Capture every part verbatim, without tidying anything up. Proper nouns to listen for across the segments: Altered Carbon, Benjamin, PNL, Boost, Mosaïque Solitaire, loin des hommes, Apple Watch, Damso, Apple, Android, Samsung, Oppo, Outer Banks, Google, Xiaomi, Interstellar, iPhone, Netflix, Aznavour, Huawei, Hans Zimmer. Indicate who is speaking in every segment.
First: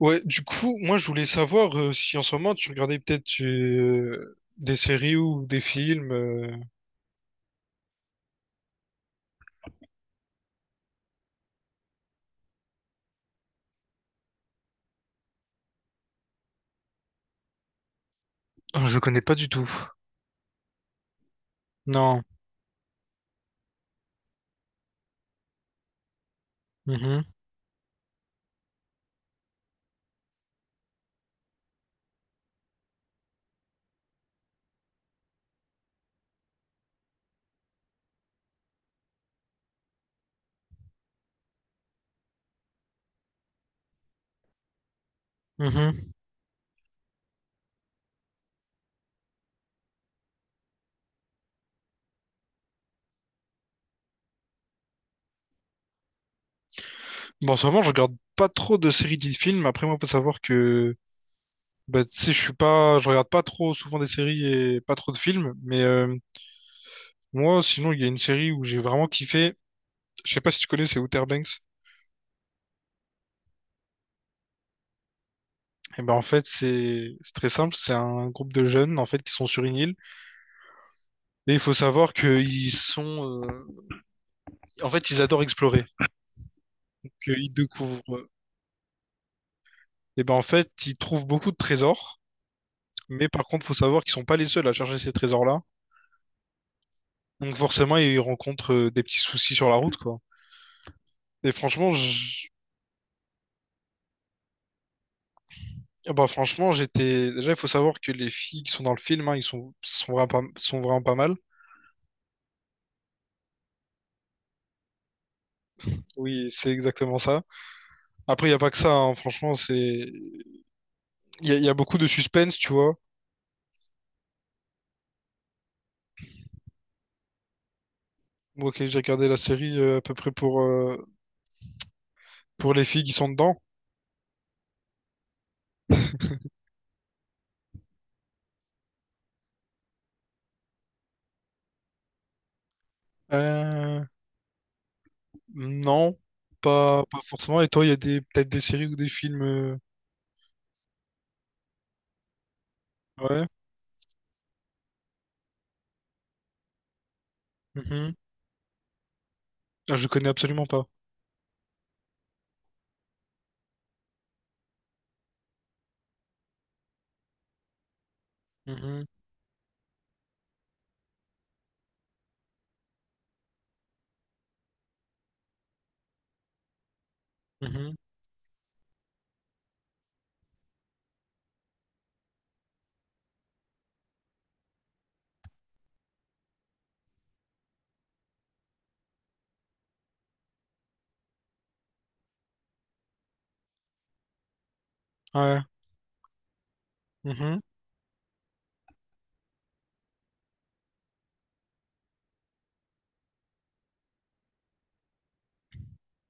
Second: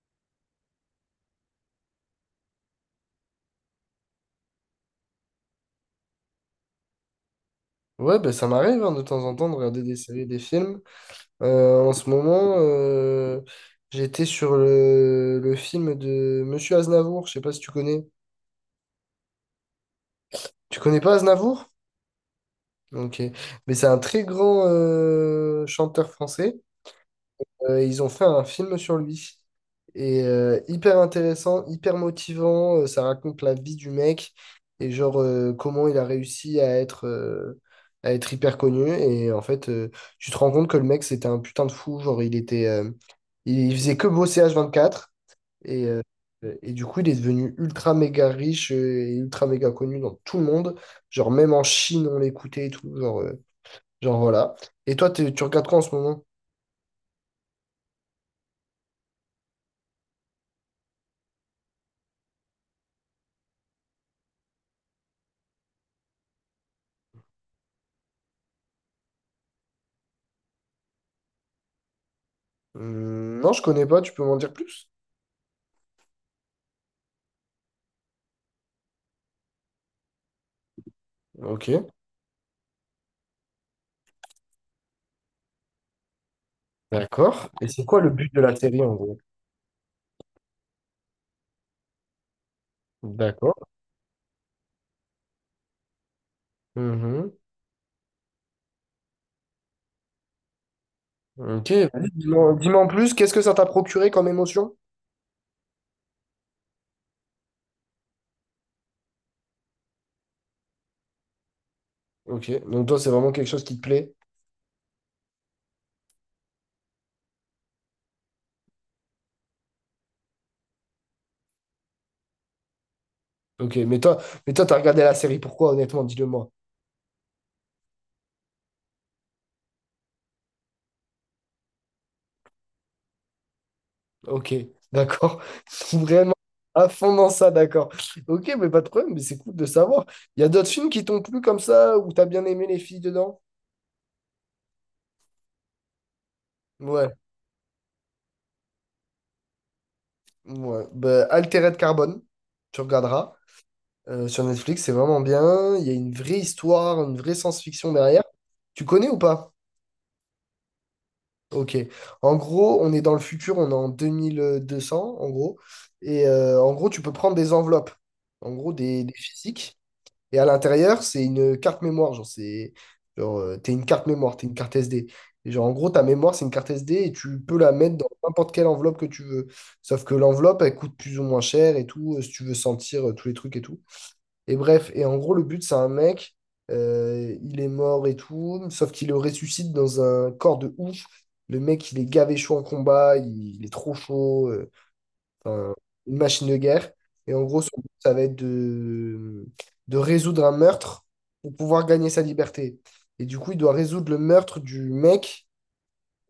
Speaker 1: Ouais, du coup, moi je voulais savoir euh, si en ce moment tu regardais peut-être euh, des séries ou des films. euh.
Speaker 2: Ouais, ben ça m'arrive hein, de temps en temps de regarder des séries, des films. Euh, en ce moment, euh, j'étais sur le, le film de Monsieur Aznavour. Je sais pas si tu connais.
Speaker 1: Ah, je connais pas du tout.
Speaker 2: Tu connais pas Aznavour?
Speaker 1: Non.
Speaker 2: Ok. Mais c'est un très grand euh, chanteur français.
Speaker 1: Mhm,
Speaker 2: Euh, ils ont fait un film sur lui. Et euh, hyper intéressant, hyper motivant. euh, ça raconte la vie du mec et genre euh, comment il a réussi à être, euh, à être hyper connu. Et en fait, euh, tu te rends compte que le mec, c'était un putain de fou. Genre, il était, euh, il il faisait que bosser H vingt-quatre. Et, euh,
Speaker 1: mhm.
Speaker 2: et du coup, il est devenu ultra méga riche, euh, et ultra méga connu dans tout le monde. Genre, même en Chine, on l'écoutait et tout. Genre, euh, genre voilà. Et toi, t'es- tu regardes quoi en ce moment?
Speaker 1: Bon, en ce moment je regarde pas trop de séries ni de films. Après, moi, faut savoir que bah, tu sais, je suis pas, je regarde pas trop souvent des séries et pas trop de films. Mais euh, moi, sinon, il y a une série où j'ai vraiment kiffé. Je sais pas si tu connais, c'est Outer Banks.
Speaker 2: Hmm, non, je connais pas, tu peux m'en dire plus?
Speaker 1: Et ben en fait, c'est c'est très simple. C'est un groupe de jeunes en fait qui sont sur une île. Et il faut
Speaker 2: Ok,
Speaker 1: savoir qu'ils sont euh, en fait, ils adorent explorer,
Speaker 2: d'accord.
Speaker 1: qu'ils
Speaker 2: Et c'est
Speaker 1: découvrent.
Speaker 2: quoi le
Speaker 1: euh,
Speaker 2: but de la série en gros?
Speaker 1: Et ben en fait, ils trouvent beaucoup de trésors, mais par contre,
Speaker 2: D'accord.
Speaker 1: faut savoir qu'ils sont pas les seuls à chercher ces trésors-là.
Speaker 2: Mhm.
Speaker 1: Donc forcément, ils rencontrent euh, des petits soucis sur la route, quoi. Et
Speaker 2: Ok,
Speaker 1: franchement,
Speaker 2: vas-y,
Speaker 1: je-
Speaker 2: dis-moi dis-moi en plus, qu'est-ce que ça t'a procuré comme émotion?
Speaker 1: ah bah franchement, j'étais. Déjà, il faut savoir que les filles qui sont dans le film, hein, ils sont, sont vraiment pas... sont vraiment pas mal.
Speaker 2: Ok, donc toi, c'est vraiment quelque chose qui te plaît.
Speaker 1: Oui, c'est exactement ça. Après, il n'y a pas que ça, hein. Franchement, c'est. Il y a, il y a beaucoup de suspense, tu vois.
Speaker 2: Ok, mais toi, mais toi, t'as regardé la série, pourquoi, honnêtement, dis-le-moi.
Speaker 1: Moi, ok, j'ai regardé la série euh, à peu près pour, euh, pour les filles qui sont dedans.
Speaker 2: Ok, d'accord. Vraiment à fond dans ça, d'accord. Ok, mais pas de problème, mais c'est cool de savoir. Il y a d'autres films qui t'ont plu comme ça, où t'as bien aimé les filles dedans?
Speaker 1: Euh, Non, pas,
Speaker 2: Ouais,
Speaker 1: pas forcément. Et toi, il y a des peut-être des séries ou des films. euh,
Speaker 2: ouais. Bah, Altered Carbone, tu regarderas.
Speaker 1: Ouais.
Speaker 2: euh, sur Netflix, c'est vraiment bien. Il y a une vraie histoire, une vraie science-fiction
Speaker 1: Mhm.
Speaker 2: derrière. Tu connais ou pas?
Speaker 1: Ah, je connais absolument pas.
Speaker 2: Ok. En gros, on est dans le futur, on est en deux mille deux cents, en gros. Et euh, en gros, tu peux prendre des enveloppes, en gros,
Speaker 1: Mhm,
Speaker 2: des, des physiques. Et à l'intérieur, c'est une carte mémoire. Genre, c'est, genre, euh, t'es une carte mémoire, t'es une carte S D. Et genre, en gros, ta mémoire, c'est une carte S D et tu peux la
Speaker 1: mhm,
Speaker 2: mettre dans n'importe quelle enveloppe que tu veux. Sauf que l'enveloppe, elle coûte plus ou moins cher et tout, euh, si tu veux sentir euh, tous les trucs et tout. Et bref, et en gros, le but, c'est un mec, euh, il est mort et tout, sauf qu'il le ressuscite dans un corps de ouf. Le mec, il est gavé chaud en combat, il, il est trop chaud, euh,
Speaker 1: ouais.
Speaker 2: enfin, une machine de guerre. Et en
Speaker 1: Mhm,
Speaker 2: gros, son but, ça va être de, de résoudre un meurtre pour pouvoir gagner sa liberté. Et du coup, il doit résoudre le meurtre du mec,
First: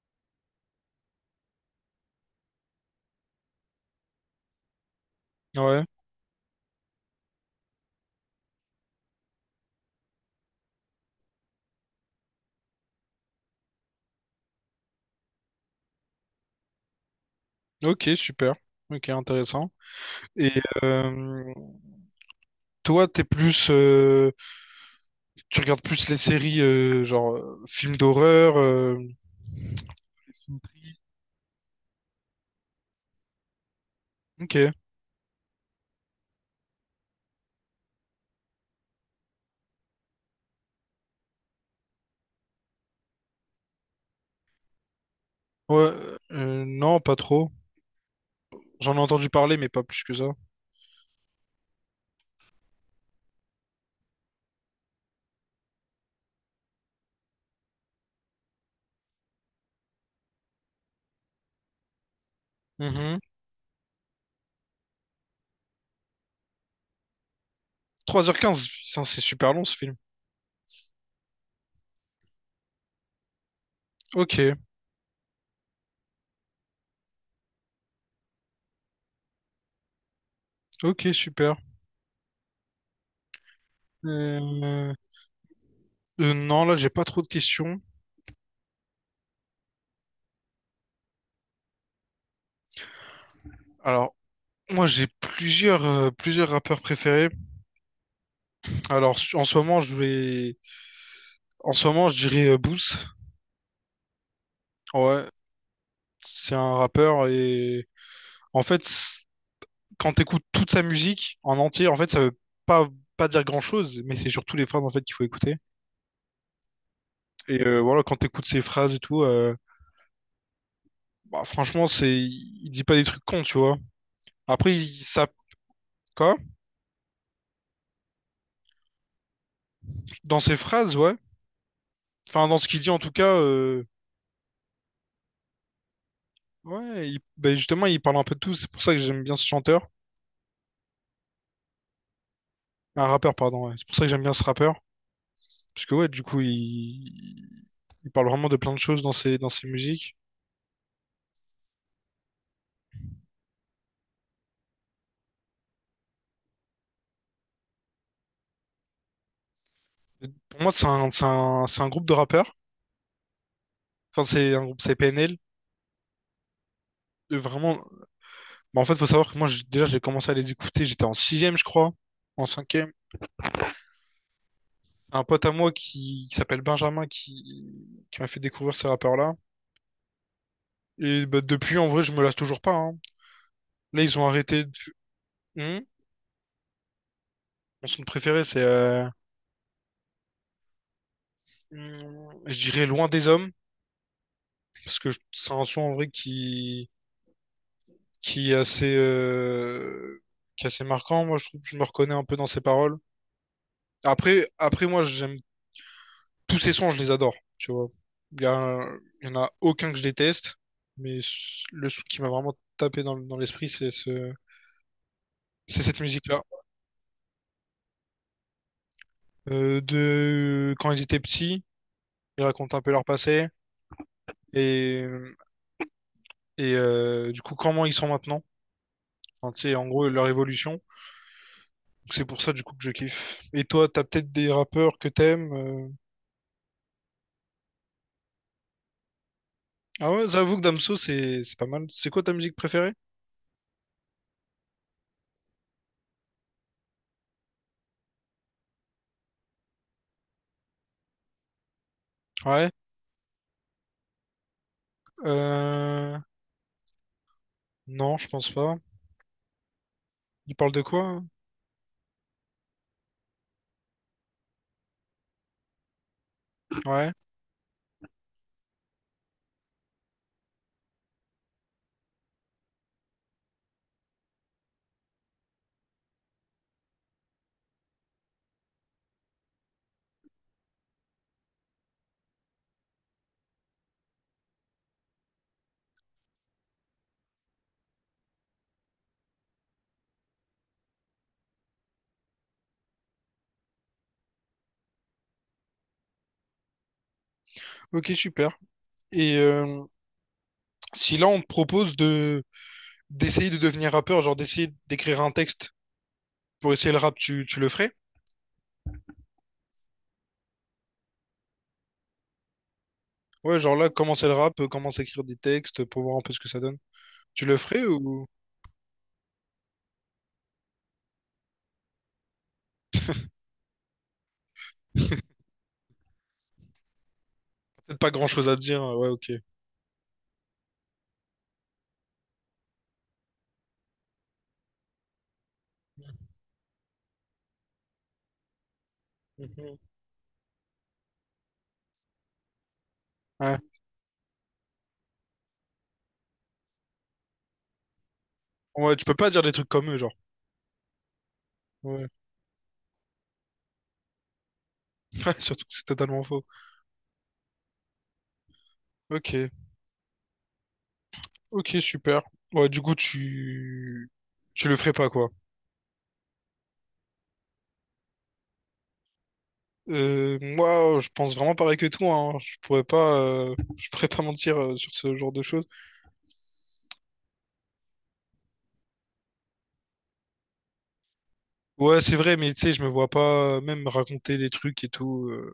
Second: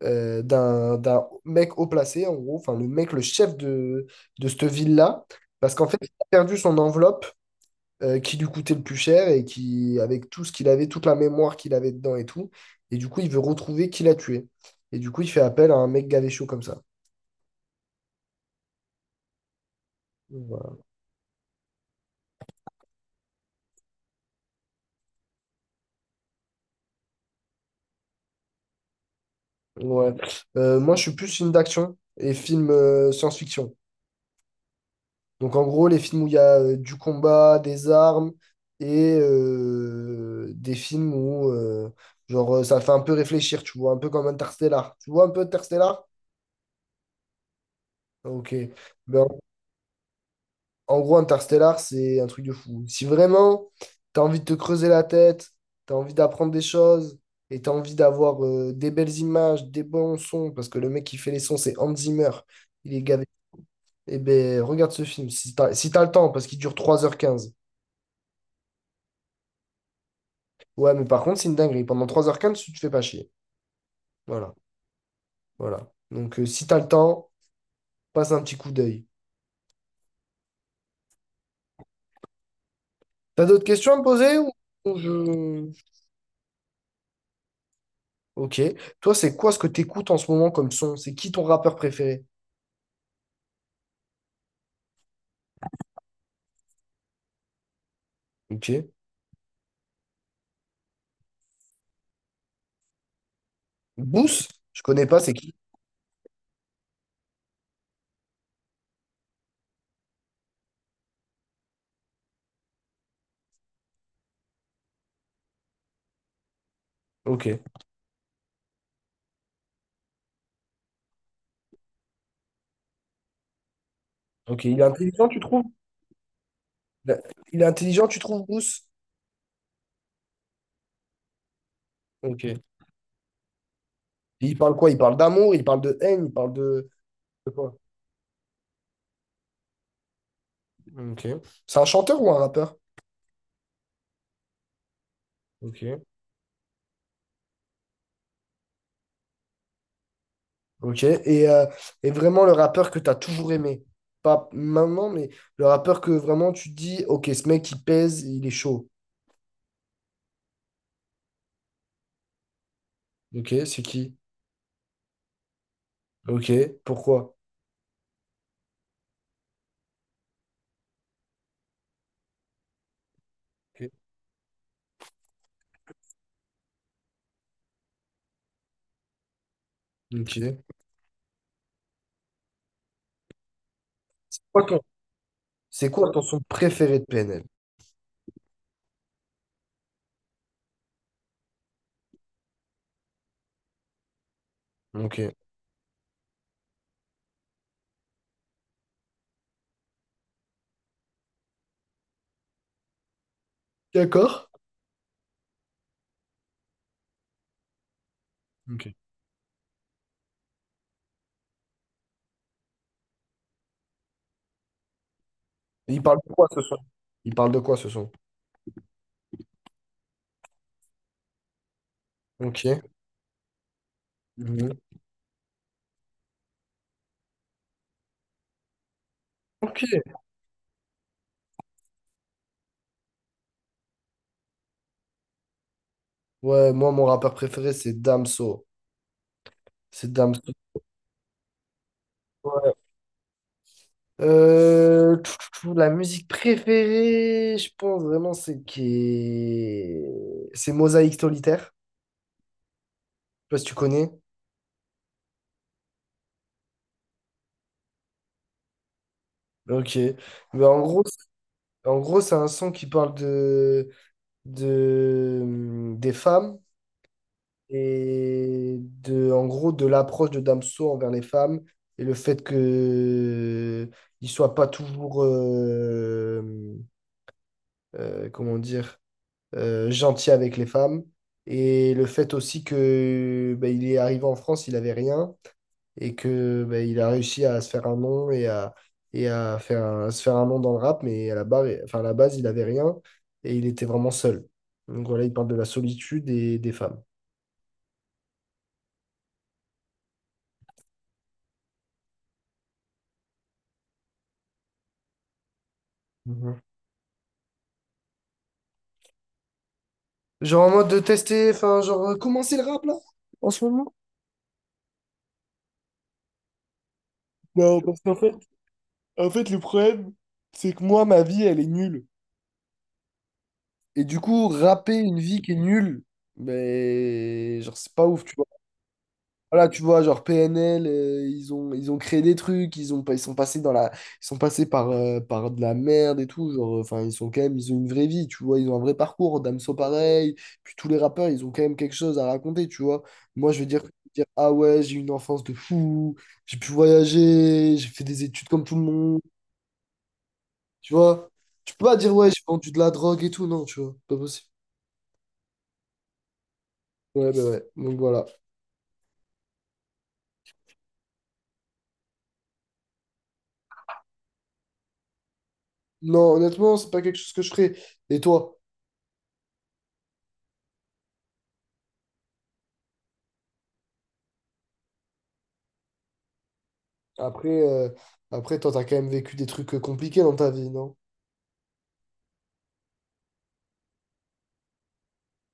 Speaker 2: euh, d'un, d'un mec haut placé, en gros, enfin, le mec, le chef de, de cette ville-là, parce
Speaker 1: ouais.
Speaker 2: qu'en fait, il a perdu son enveloppe, euh, qui lui coûtait le plus cher et qui, avec tout ce qu'il avait, toute la mémoire qu'il avait dedans et tout. Et du coup, il veut retrouver qui l'a tué. Et du coup, il fait appel à un mec gavé chaud comme ça.
Speaker 1: Ok, super. Ok, intéressant. Et
Speaker 2: Voilà.
Speaker 1: euh, toi, t'es plus, euh, tu regardes plus les séries euh, genre euh, films d'horreur. euh,
Speaker 2: Ouais.
Speaker 1: les films
Speaker 2: Euh, moi,
Speaker 1: tristes.
Speaker 2: je suis plus film d'action et film euh, science-fiction.
Speaker 1: Ok. Ouais.
Speaker 2: Donc, en gros, les films où il y a euh, du combat, des armes et euh, des films où, euh, genre, euh, ça fait un peu réfléchir, tu vois, un peu comme Interstellar. Tu vois un peu Interstellar?
Speaker 1: Euh, non, pas trop.
Speaker 2: Ok.
Speaker 1: J'en ai
Speaker 2: Ben,
Speaker 1: entendu parler, mais pas plus que ça.
Speaker 2: en gros, Interstellar, c'est un truc de fou. Si vraiment tu as envie de te creuser la tête, tu as envie d'apprendre des choses et tu as envie d'avoir euh, des belles images, des bons sons, parce que le mec qui fait les sons, c'est Hans Zimmer, il est
Speaker 1: Mhm.
Speaker 2: gavé. Eh ben, regarde ce film, si t'as, si t'as le temps, parce qu'il dure trois heures quinze.
Speaker 1: trois heures quinze, putain, c'est super long ce film.
Speaker 2: Ouais, mais par contre, c'est une dinguerie. Pendant trois heures quinze, tu te fais pas chier.
Speaker 1: Ok.
Speaker 2: Voilà, voilà. Donc, euh, si t'as le temps, passe un petit coup d'œil.
Speaker 1: Ok, super.
Speaker 2: T'as d'autres questions à me poser. ou...
Speaker 1: Euh,
Speaker 2: ou je-
Speaker 1: euh, non, là, j'ai pas trop de questions.
Speaker 2: Ok. Toi, c'est quoi ce que t'écoutes en ce moment comme son? C'est qui ton rappeur préféré?
Speaker 1: Alors, moi, j'ai plusieurs, euh, plusieurs rappeurs préférés.
Speaker 2: Ok.
Speaker 1: Alors, su- en ce moment, je vais, en ce moment, je dirais euh, Boost.
Speaker 2: Bous? Je connais pas,
Speaker 1: Ouais,
Speaker 2: c'est qui?
Speaker 1: c'est un rappeur et en fait, c- quand t'écoutes toute sa musique en entier, en fait, ça veut pas, pas dire grand-chose, mais c'est surtout les phrases en fait qu'il faut écouter.
Speaker 2: Ok,
Speaker 1: Et euh, voilà, quand t'écoutes ses phrases et tout, euh, bah, franchement, c'est, il dit pas des trucs cons, tu vois.
Speaker 2: ok.
Speaker 1: Après,
Speaker 2: Il est
Speaker 1: il, ça,
Speaker 2: intelligent, tu trouves?
Speaker 1: quoi?
Speaker 2: Il a- il est intelligent, tu trouves, Bous?
Speaker 1: Dans ses phrases, ouais.
Speaker 2: Ok.
Speaker 1: Enfin, dans
Speaker 2: Et
Speaker 1: ce qu'il dit en tout cas. euh,
Speaker 2: il parle quoi? Il parle d'amour, il parle de haine, il parle de,
Speaker 1: Ouais, il-
Speaker 2: de
Speaker 1: ben
Speaker 2: quoi?
Speaker 1: justement, il parle un peu de tout. C'est pour ça que j'aime bien ce chanteur.
Speaker 2: Ok. C'est un chanteur ou un rappeur?
Speaker 1: Un rappeur, pardon. Ouais. C'est pour ça que j'aime bien ce rappeur. Parce que,
Speaker 2: Ok.
Speaker 1: ouais, du coup, il, il parle vraiment de plein de choses dans ses, dans ses musiques.
Speaker 2: Ok. Et, euh, et vraiment le rappeur que tu as toujours aimé. Pas maintenant, mais le rappeur que vraiment tu te dis, ok, ce mec, il pèse, il est chaud.
Speaker 1: Et pour moi, c'est un, c'est un, c'est un groupe de rappeurs.
Speaker 2: Ok, c'est qui?
Speaker 1: Enfin, c'est un groupe, c'est P N L.
Speaker 2: Ok. Pourquoi?
Speaker 1: Euh, Vraiment. Bah, en fait, faut savoir que moi, j'ai- déjà, j'ai commencé à les écouter. J'étais en sixième, je crois. En cinquième.
Speaker 2: Ok.
Speaker 1: Un pote à moi qui, qui s'appelle Benjamin qui, qui m'a fait découvrir ces rappeurs-là.
Speaker 2: Ok.
Speaker 1: Et bah, depuis, en vrai, je me lasse toujours pas, hein. Là, ils ont
Speaker 2: Quoi
Speaker 1: arrêté. de-
Speaker 2: ton-
Speaker 1: Hmm.
Speaker 2: C'est quoi ton son préféré de P N L?
Speaker 1: Mon son préféré, c'est. Euh, hum, je dirais loin des hommes, parce que
Speaker 2: Ok.
Speaker 1: c'est un son en vrai qui, qui est assez, euh, qui est assez marquant. Moi, je trouve que je me reconnais un peu dans ses paroles.
Speaker 2: D'accord.
Speaker 1: Après, après moi, j'aime tous ses sons, je les adore, tu vois. Il y
Speaker 2: Ok.
Speaker 1: a, il y en a aucun que je déteste, mais le son qui m'a vraiment tapé dans, dans l'esprit, c'est ce, c'est cette
Speaker 2: Il parle de
Speaker 1: musique-là.
Speaker 2: quoi ce son? Il parle de quoi ce son?
Speaker 1: Euh, de quand ils étaient petits, ils
Speaker 2: Ok.
Speaker 1: racontent un peu leur passé
Speaker 2: Mhm.
Speaker 1: et, et euh, du coup comment ils sont maintenant. Enfin, tu sais,
Speaker 2: Ok.
Speaker 1: en gros, leur évolution. C'est pour ça du coup que je kiffe. Et toi, t'as peut-être des rappeurs que t'aimes. euh.
Speaker 2: Ouais, moi, mon rappeur préféré, c'est Damso.
Speaker 1: Ah
Speaker 2: C'est
Speaker 1: ouais,
Speaker 2: Damso.
Speaker 1: j'avoue que Damso, c'est c'est pas mal. C'est quoi ta musique
Speaker 2: Ouais.
Speaker 1: préférée?
Speaker 2: Euh, tout, tout, tout, la musique préférée, je pense vraiment, c'est qui. C'est Mosaïque Solitaire.
Speaker 1: Ouais.
Speaker 2: Je sais pas si tu connais.
Speaker 1: Euh... Non, je pense pas.
Speaker 2: Ok.
Speaker 1: Il
Speaker 2: Mais
Speaker 1: parle de
Speaker 2: en
Speaker 1: quoi,
Speaker 2: gros,
Speaker 1: hein?
Speaker 2: c'est- en gros, c'est un son qui parle de, de, hum, des femmes.
Speaker 1: Ouais.
Speaker 2: Et de, en gros de l'approche de Damso envers les femmes et le fait que il soit pas toujours euh, euh, comment dire, euh, gentil avec les femmes et le fait aussi que bah, il est arrivé en France, il avait rien et que bah, il a réussi à se faire un nom et à et à faire un- à se faire un nom dans le rap, mais à la barre, enfin à la base, il avait rien et il était vraiment seul, donc voilà, il parle de la solitude et des femmes.
Speaker 1: Ok, super. Et euh, si là on te propose de d'essayer de devenir rappeur, genre d'essayer d'écrire un texte
Speaker 2: Mhm.
Speaker 1: pour essayer le rap, tu, tu le ferais?
Speaker 2: Genre en mode de tester, enfin, genre euh, commencer le rap là, en
Speaker 1: Ouais,
Speaker 2: ce
Speaker 1: genre là,
Speaker 2: moment?
Speaker 1: commencer le rap, euh, commencer à écrire des textes pour voir un peu ce que ça donne. Tu le
Speaker 2: Non,
Speaker 1: ferais
Speaker 2: parce qu'en
Speaker 1: ou
Speaker 2: fait, en fait, le problème, c'est que moi, ma vie, elle est nulle. Et du coup, rapper une vie qui est nulle, mais genre c'est
Speaker 1: peut-être
Speaker 2: pas
Speaker 1: pas
Speaker 2: ouf, tu vois.
Speaker 1: grand-chose à dire, hein? Ouais, ok.
Speaker 2: Voilà, tu vois, genre P N L, euh, ils ont, ils ont créé des trucs, ils ont, pas- ils sont passés dans la, ils sont passés par, euh, par de la merde et tout, genre, euh, enfin, ils sont quand même, ils ont une vraie vie, tu vois, ils ont un vrai parcours, Damso
Speaker 1: Mhm.
Speaker 2: pareil, puis tous les rappeurs, ils ont quand même quelque chose à raconter, tu vois. Moi,
Speaker 1: Ouais.
Speaker 2: je veux dire, dire, ah ouais, j'ai eu une enfance de fou, j'ai pu voyager, j'ai fait des études comme tout le
Speaker 1: Ouais, tu peux
Speaker 2: monde,
Speaker 1: pas dire des trucs comme eux, genre.
Speaker 2: tu vois. Tu peux pas
Speaker 1: Ouais.
Speaker 2: dire, ouais, j'ai vendu de la drogue et tout, non, tu vois, pas possible.
Speaker 1: Ouais, surtout que c'est totalement faux.
Speaker 2: Ouais, bah ouais, donc voilà.
Speaker 1: Ok, ok, super. Ouais, du coup, tu, tu le ferais pas, quoi.
Speaker 2: Non, honnêtement, c'est pas quelque chose que je ferais. Et toi?
Speaker 1: Euh, moi, je pense vraiment pareil que toi, hein. Je pourrais pas, euh, je pourrais pas mentir euh, sur ce genre de choses.
Speaker 2: Après, euh, après toi, t'as quand même vécu des trucs euh, compliqués dans ta vie, non?
Speaker 1: Ouais, c'est vrai, mais tu sais, je me vois pas euh, même raconter des trucs et tout. euh.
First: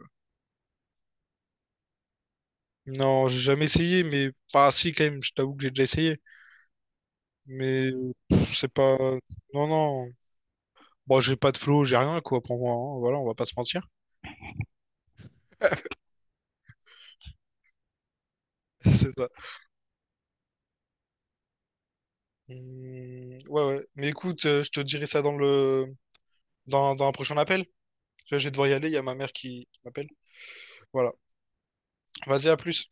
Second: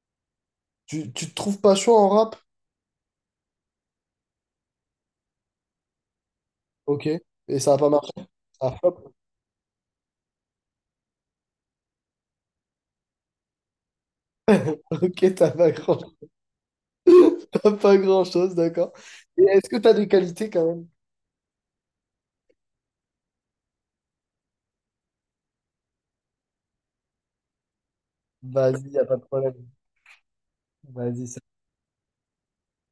Speaker 2: Tu, tu te trouves pas chaud en rap?
Speaker 1: Non, j'ai jamais essayé, mais enfin, si quand même. Je t'avoue que j'ai déjà essayé,
Speaker 2: Ok. Et ça a pas
Speaker 1: mais
Speaker 2: marché?
Speaker 1: euh,
Speaker 2: Ça
Speaker 1: c'est
Speaker 2: a pas-
Speaker 1: pas. Non, non. Bon, j'ai pas de flow, j'ai rien, quoi, pour moi, hein. Voilà, on va pas se mentir.
Speaker 2: Ok, t'as pas grand... t'as pas grand-chose, d'accord.
Speaker 1: C'est ça.
Speaker 2: Et est-ce que t'as des qualités quand même?
Speaker 1: Hum, ouais, ouais. Mais écoute, euh, je te dirai ça dans le dans, dans un prochain appel. Je je vais devoir y aller,
Speaker 2: Vas-y,
Speaker 1: il y
Speaker 2: y
Speaker 1: a
Speaker 2: a
Speaker 1: ma
Speaker 2: pas de
Speaker 1: mère qui
Speaker 2: problème.
Speaker 1: qui m'appelle. Voilà.
Speaker 2: Vas-y,
Speaker 1: Vas-y, à plus.